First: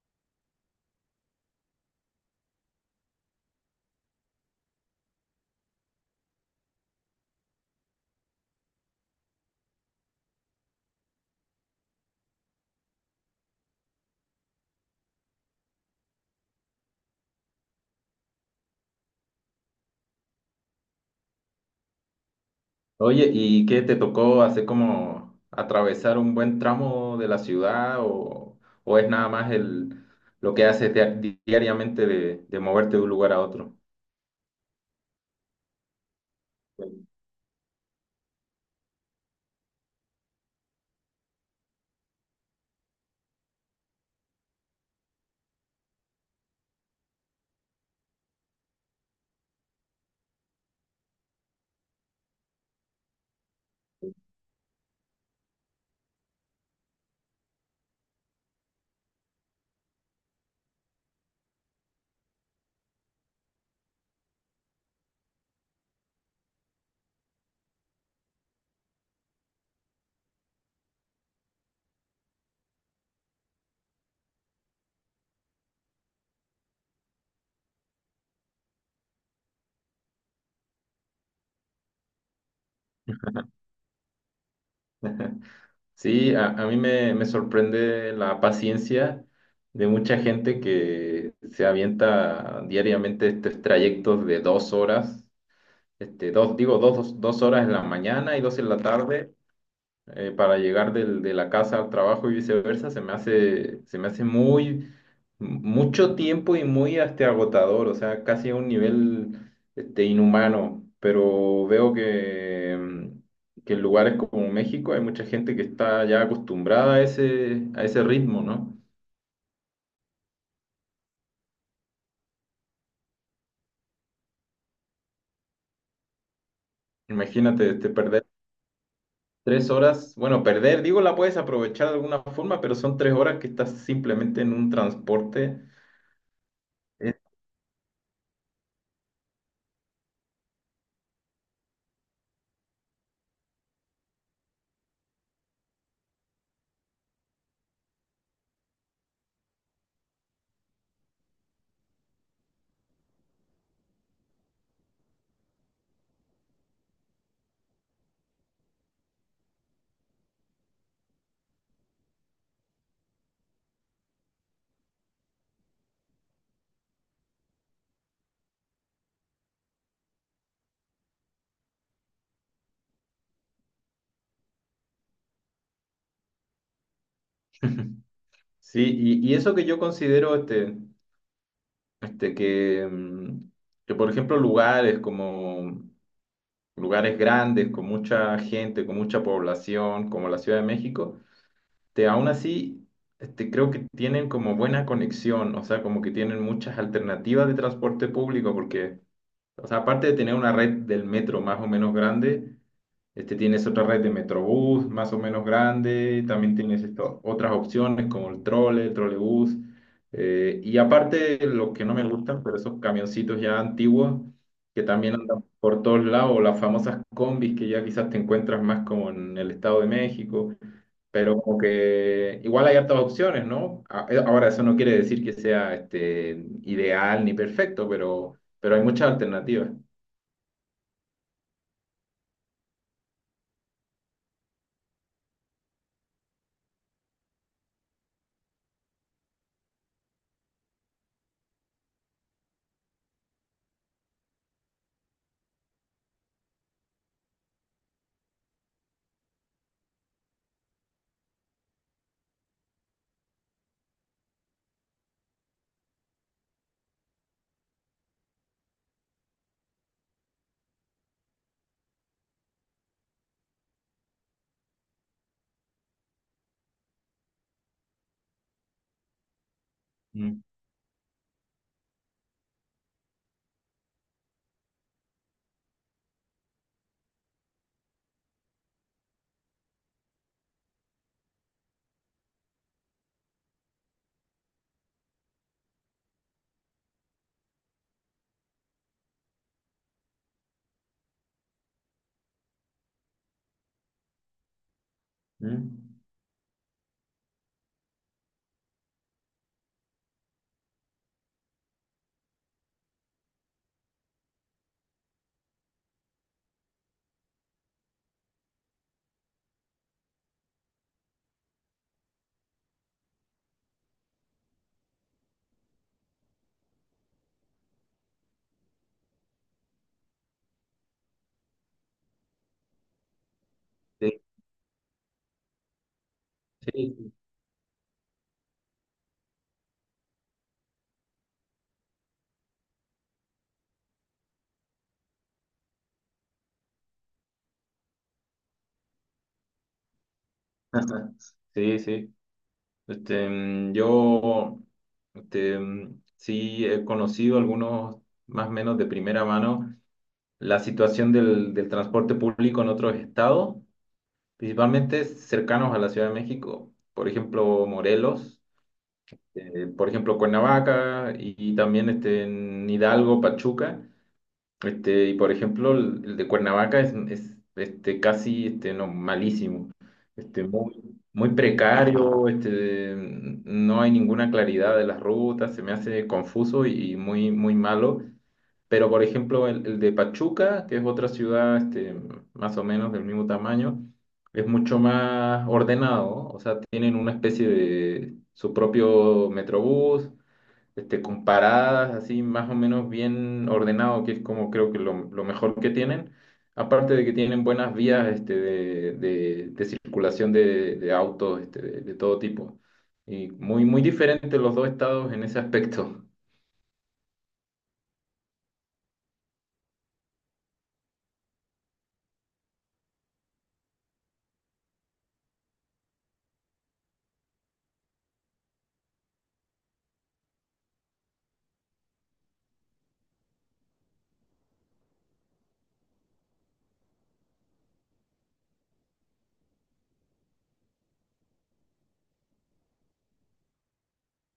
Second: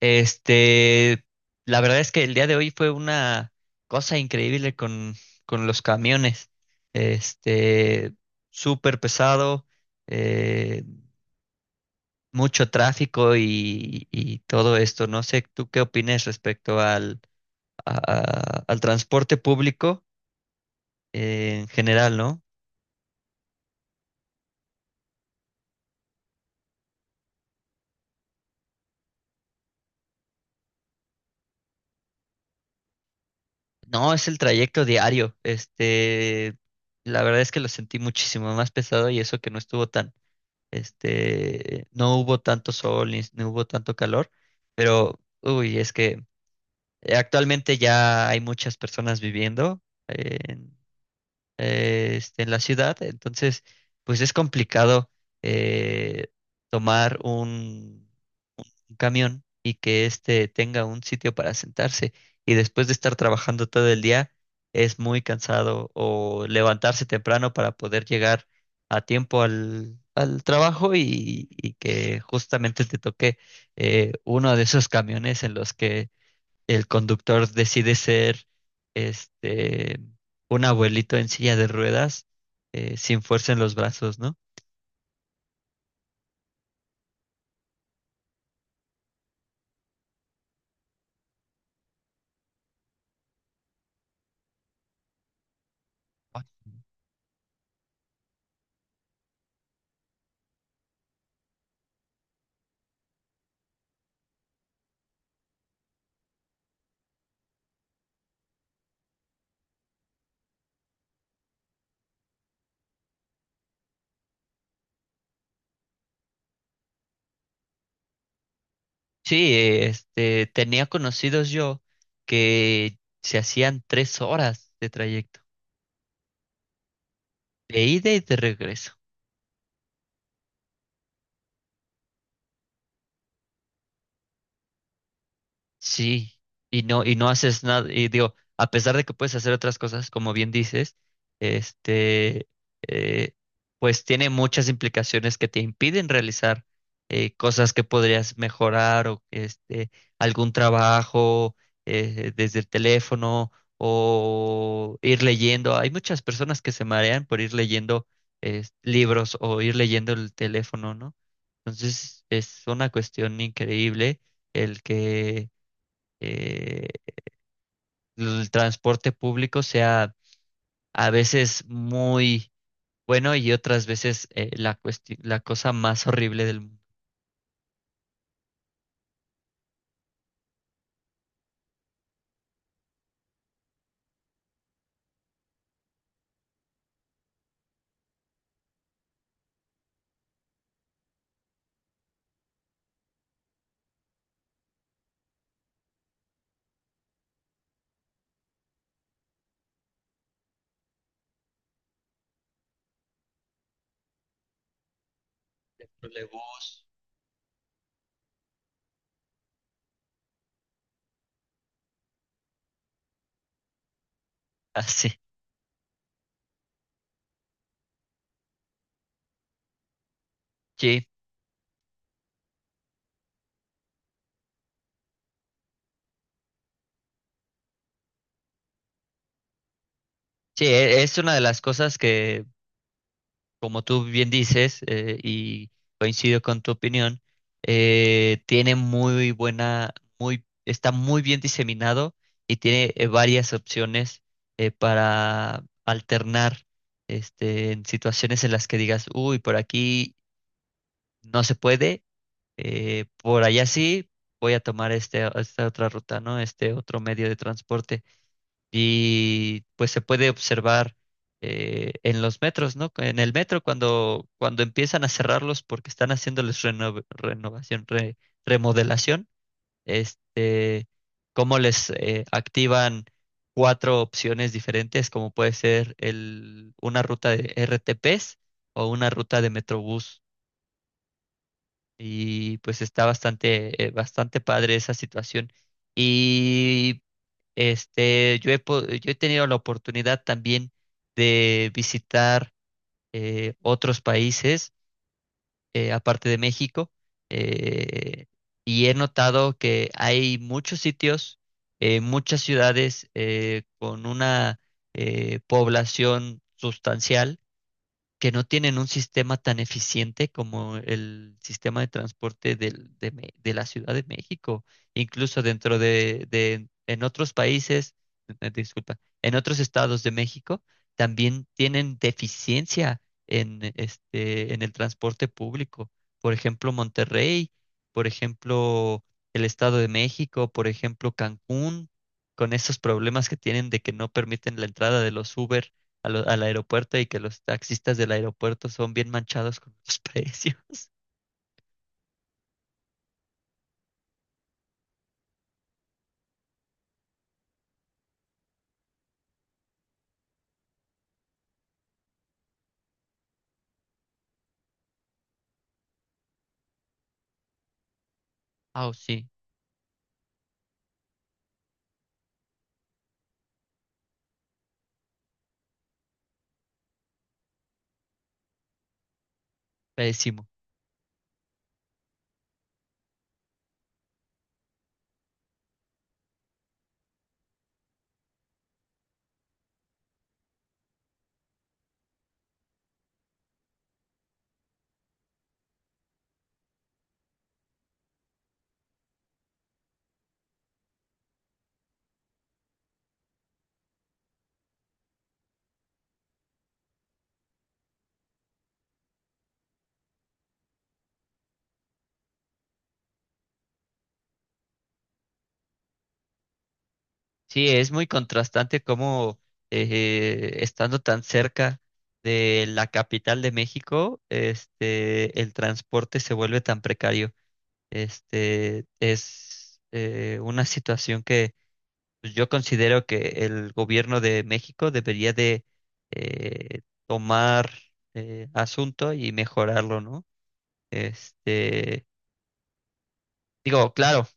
Este, la verdad es que el día de hoy fue una cosa increíble con los camiones. Este, Súper pesado, eh, mucho tráfico y todo esto. No sé, ¿tú qué opinas respecto a- al transporte público en general? ¿No? Oye, ¿y qué te tocó hacer, como atravesar un buen tramo de la ciudad o es nada más lo que haces diariamente, de moverte de un lugar a otro? No, es el trayecto diario. La verdad es que lo sentí muchísimo más pesado y eso que no estuvo tan. No hubo tanto sol ni, no hubo tanto calor, pero uy, es que actualmente ya hay muchas personas viviendo en, en la ciudad, entonces pues es complicado eh, tomar un camión y que éste tenga un sitio para sentarse. Y después de estar trabajando todo el día, es muy cansado o levantarse temprano para poder llegar a tiempo al trabajo y que justamente te toque uno de esos camiones en los que el conductor decide ser este un abuelito en silla de ruedas, sin fuerza en los brazos, ¿no? Sí, a mí me sorprende la paciencia de mucha gente que se avienta diariamente estos trayectos de 2 horas, dos horas en la mañana y dos en la tarde, para llegar de la casa al trabajo y viceversa. Se me hace mucho tiempo y muy agotador, o sea, casi a un nivel inhumano. Pero veo que en lugares como México hay mucha gente que está ya acostumbrada a ese ritmo, ¿no? Sí, tenía conocidos yo que se hacían 3 horas de trayecto, Imagínate, de ida y perder de regreso. 3 horas, bueno, perder, digo, la puedes aprovechar de alguna forma, pero son 3 horas que estás simplemente en un transporte. Sí, y eh, no haces nada, y digo, a pesar de que puedes hacer otras cosas, como bien dices. este, eh, pues tiene muchas implicaciones que te impiden realizar cosas que podrías mejorar, o algún trabajo desde el teléfono o ir leyendo. Hay muchas personas que se marean por ir leyendo libros o ir leyendo el teléfono, ¿no? Entonces es una cuestión increíble el que eh, el transporte público sea a veces muy bueno y otras veces, la cosa más horrible del mundo. Sí, y eso que yo considero. Este, Este, que, mm, que, por ejemplo, lugares grandes, con mucha gente, con mucha población, como la Ciudad de México. Aún así creo que tienen como buena conexión, o sea, como que tienen muchas alternativas de transporte público, porque, o sea, aparte de tener una red del metro más o menos grande, tienes otra red de Metrobús más o menos grande. También tienes Trolebús. Otras opciones como el trolebús. Y aparte, lo que no me gustan, pero esos camioncitos ya antiguos que Así. también andan por todos lados, o las famosas combis que ya quizás te encuentras más como en el Estado de México, Sí, pero como que igual hay hartas opciones, ¿no? Ahora, eso no quiere decir que sea ideal ni perfecto, pero hay muchas alternativas. sí, es una de las cosas que, como tú bien dices, y coincido con tu opinión. Tiene muy está muy bien diseminado y tiene varias opciones para alternar, en situaciones en las que digas: uy, por aquí no se puede, por allá sí, voy a tomar esta otra ruta, ¿no? Este otro medio de transporte. Y pues se puede observar en los metros, ¿no? En el metro cuando empiezan a cerrarlos porque están haciéndoles renovación, remodelación, Mm. este, cómo les activan cuatro opciones diferentes, como puede ser una ruta de R T RTPs o una ruta de Metrobús. Y pues está bastante padre esa situación. Y yo he tenido la oportunidad también de visitar otros países, Mm. aparte de México. eh, y he notado que hay muchos sitios, muchas ciudades con una población sustancial que no tienen un sistema tan eficiente como el sistema de transporte de la Ciudad de México. Incluso en otros países, disculpa, en otros estados de México también tienen deficiencia en Sí. este, en el transporte público. Por ejemplo, Sí, sí, Monterrey. Por ejemplo, el Estado de México. Por ejemplo, Cancún, con esos problemas que tienen de que no permiten la entrada de los Uber al aeropuerto y que los taxistas del aeropuerto son bien manchados con los precios. sí. Sí. Yo sí he conocido algunos, más o menos de primera mano, la situación del transporte público en otros estados, principalmente cercanos a la Ciudad de México. Por ejemplo, Morelos, Ah, sí, por ejemplo, Cuernavaca y también en Hidalgo, Pachuca. Y por ejemplo, el de Cuernavaca es casi, no, malísimo. Pésimo. Muy, muy precario. No hay ninguna claridad de las rutas, se me hace confuso y muy, muy malo. Pero por ejemplo, el de Pachuca, que es otra ciudad más o menos del mismo tamaño, es mucho más ordenado. O sea, tienen una especie de su propio metrobús, comparadas, así más o menos bien ordenado, que es como creo que lo mejor que tienen. Aparte de que tienen buenas vías, de circulación de autos, de todo tipo. Y muy, muy diferentes los dos estados en ese aspecto. Sí, es muy contrastante cómo, estando tan cerca de la capital de México, el transporte se vuelve tan precario. Es una situación que, pues, yo considero que el gobierno de México debería de eh, tomar asunto y mejorarlo, ¿no? Este, Digo, claro,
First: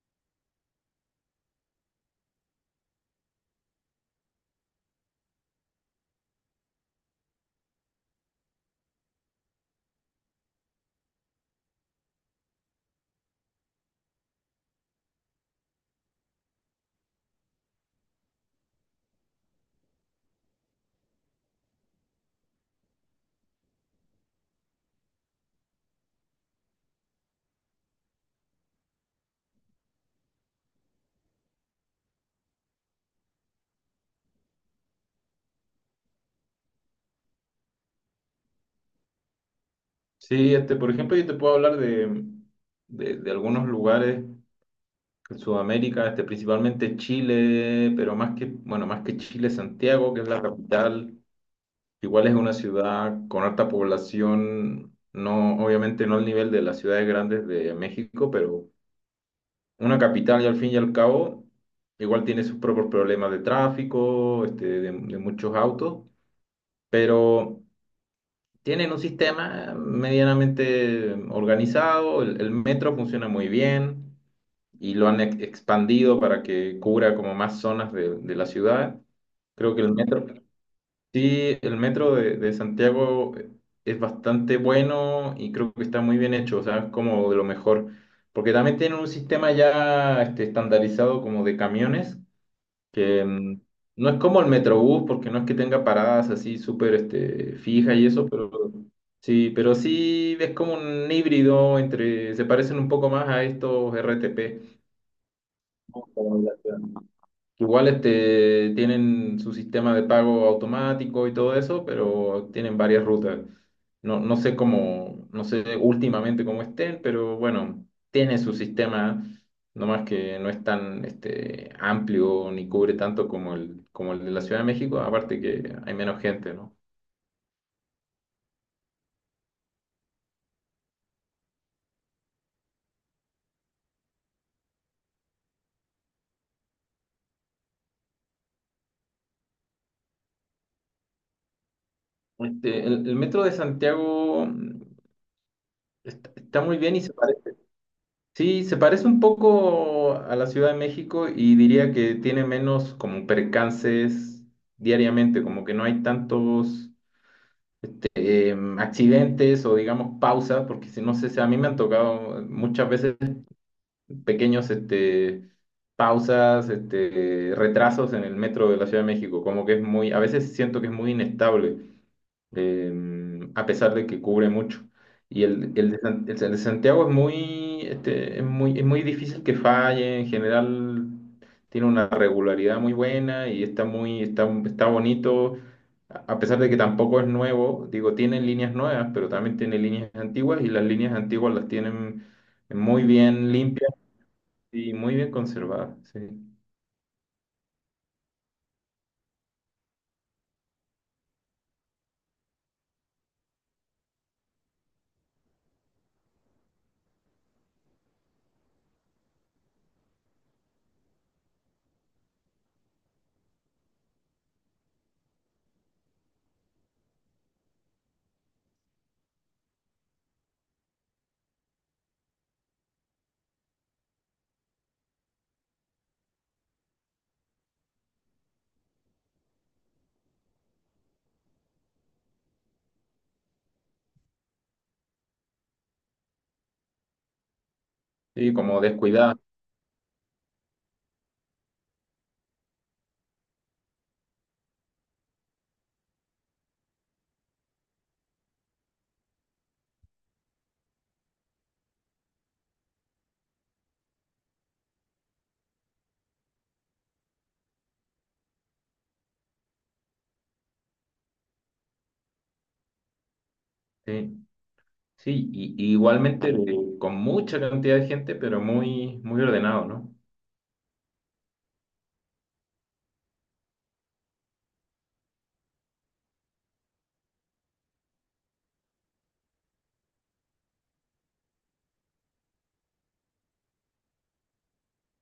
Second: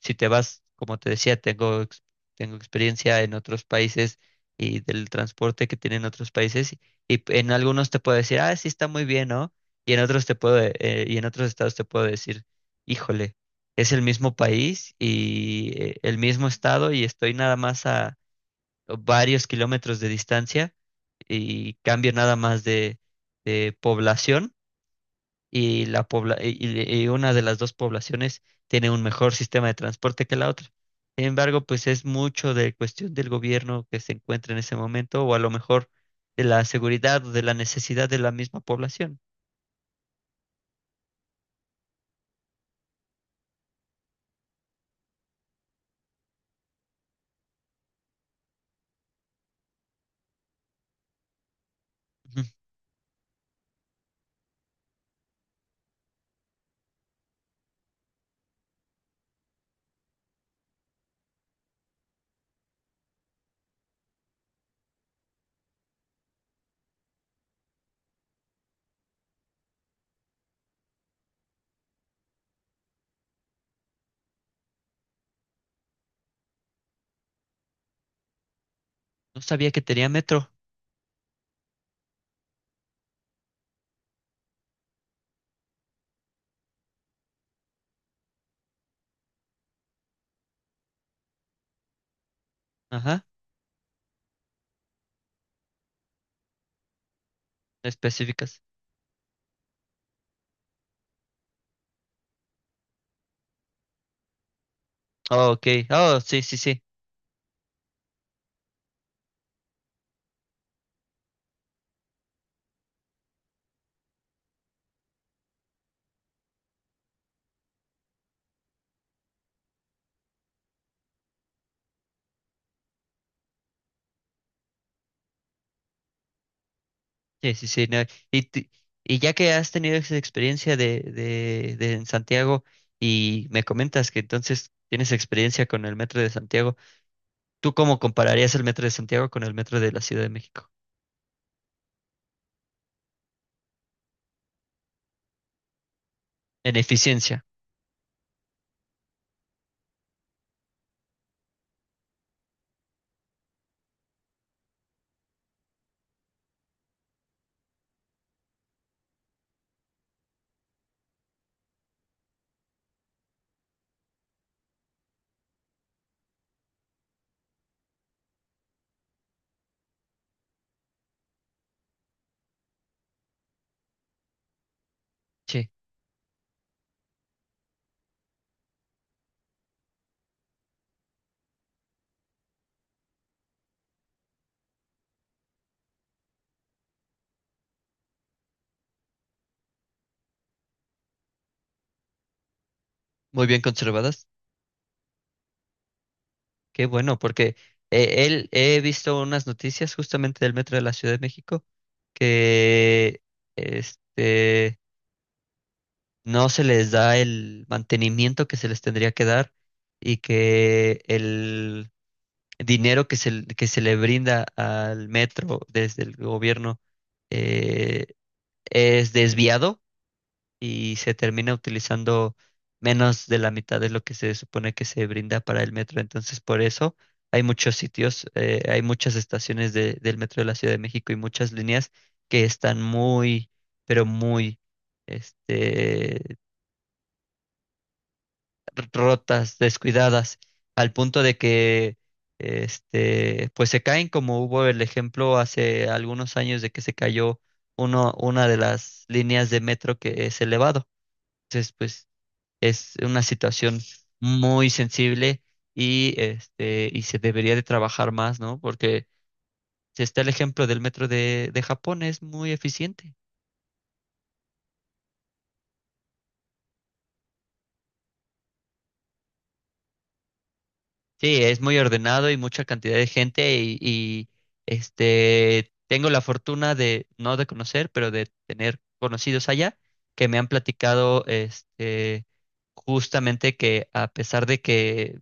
si te vas, como te decía, tengo experiencia en otros países y del transporte que tienen otros países, y en algunos te puedo decir: ah, sí está muy bien, ¿no? Y en otros estados te puedo decir: híjole, es el mismo país y, el mismo estado, y estoy nada más a varios kilómetros de distancia y cambio nada más de población. Y la pobla y- Una de las dos poblaciones tiene un mejor sistema de transporte que la otra. Sin embargo, pues es mucho de cuestión del gobierno que se encuentra en ese momento, o a lo mejor de la seguridad, o de la necesidad de la misma población. Sí, por ejemplo, yo te puedo hablar de algunos lugares en Sudamérica, principalmente Chile, pero más que Chile, Santiago, que es la capital. Igual es Ujú. una ciudad con alta población, no, obviamente no al nivel de las ciudades grandes de México, pero una capital. Y al fin y al cabo, igual tiene sus propios problemas de tráfico, de muchos autos. Pero tienen un sistema medianamente organizado. El metro funciona muy bien y lo han expandido para que cubra como más zonas de la ciudad. No sabía Creo que que el tenía metro. metro. Sí, el metro de Santiago es bastante bueno y creo que está muy bien hecho. O sea, es como de lo mejor, porque también tienen un sistema ya estandarizado como de camiones, Ajá, que no es como el Metrobús, porque no es que tenga paradas así súper fijas y eso. pero específicas. sí, pero sí es como un híbrido entre, se parecen un poco más a estos RTP. Oh, ok. Oh, sí, sí, sí. Igual tienen su sistema de pago automático y todo eso, pero tienen varias rutas. No, no sé cómo, no sé últimamente cómo estén, pero bueno, tiene su sistema. Nomás que no es tan amplio ni cubre tanto como el de la Ciudad de México, aparte que hay menos gente, ¿no? Sí, sí, sí. No. Y, ti- y ya que has tenido esa experiencia de en Santiago y me comentas que entonces tienes experiencia con el metro de Santiago, ¿tú cómo compararías el metro de Santiago con el metro de la Ciudad de México? El metro de Santiago está En muy bien y se eficiencia, parece. Sí, se parece un poco a la Ciudad de México y diría que tiene menos como percances diariamente, como que no hay tantos accidentes o digamos pausas, porque si no sé, si a mí me han tocado muchas veces pequeños pausas, retrasos en el metro de la Ciudad de México, como que es a veces siento que es muy inestable a pesar de que cubre mucho. Y sí, el el de Santiago es muy, este, es muy difícil que falle. En general tiene una regularidad muy buena y está bonito, a pesar de que tampoco es nuevo. Digo, tiene líneas nuevas, pero también tiene líneas antiguas, y las líneas antiguas las tienen muy muy bien bien limpias conservadas. y muy bien conservadas, sí. Qué bueno, porque, él he visto unas noticias justamente del metro de la Ciudad de México que, este no se les da el mantenimiento que se les tendría que dar, y que el dinero que se le brinda al metro desde el gobierno, eh, es desviado y se termina utilizando menos de la mitad de lo que se supone que se brinda para el metro. Entonces, por eso hay muchas estaciones del metro de la Ciudad de México y muchas líneas que están muy, pero muy, este, Sí, como descuidadas. rotas, descuidadas, al punto de que, pues se caen, como hubo el ejemplo hace algunos años de que se cayó una de las líneas de metro que es elevado. Entonces, pues es una situación muy sensible, y se debería de trabajar más, ¿no? Porque si está el ejemplo del metro de Japón, es muy eficiente. Sí. Sí, y igualmente con mucha cantidad de gente, pero muy, muy ordenado, ¿no? Sí, es muy ordenado y mucha cantidad de gente y tengo la fortuna de, no de conocer, pero de tener conocidos allá que me han platicado, justamente que, a pesar de que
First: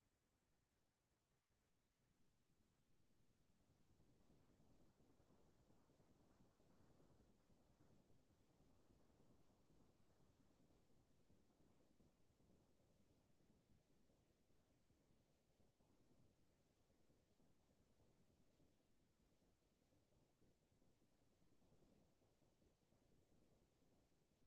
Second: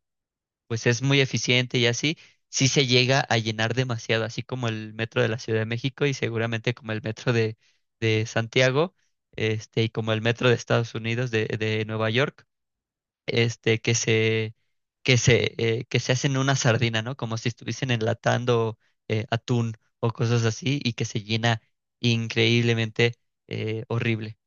pues es muy eficiente y así, sí se llega a llenar demasiado, así como el metro de la Ciudad de México, y seguramente como el metro de Santiago, y como el metro de Estados Unidos, de Nueva York, este, que se, que se hacen una sardina, ¿no? Como si estuviesen enlatando, atún o cosas así, y que se llena increíblemente, horrible.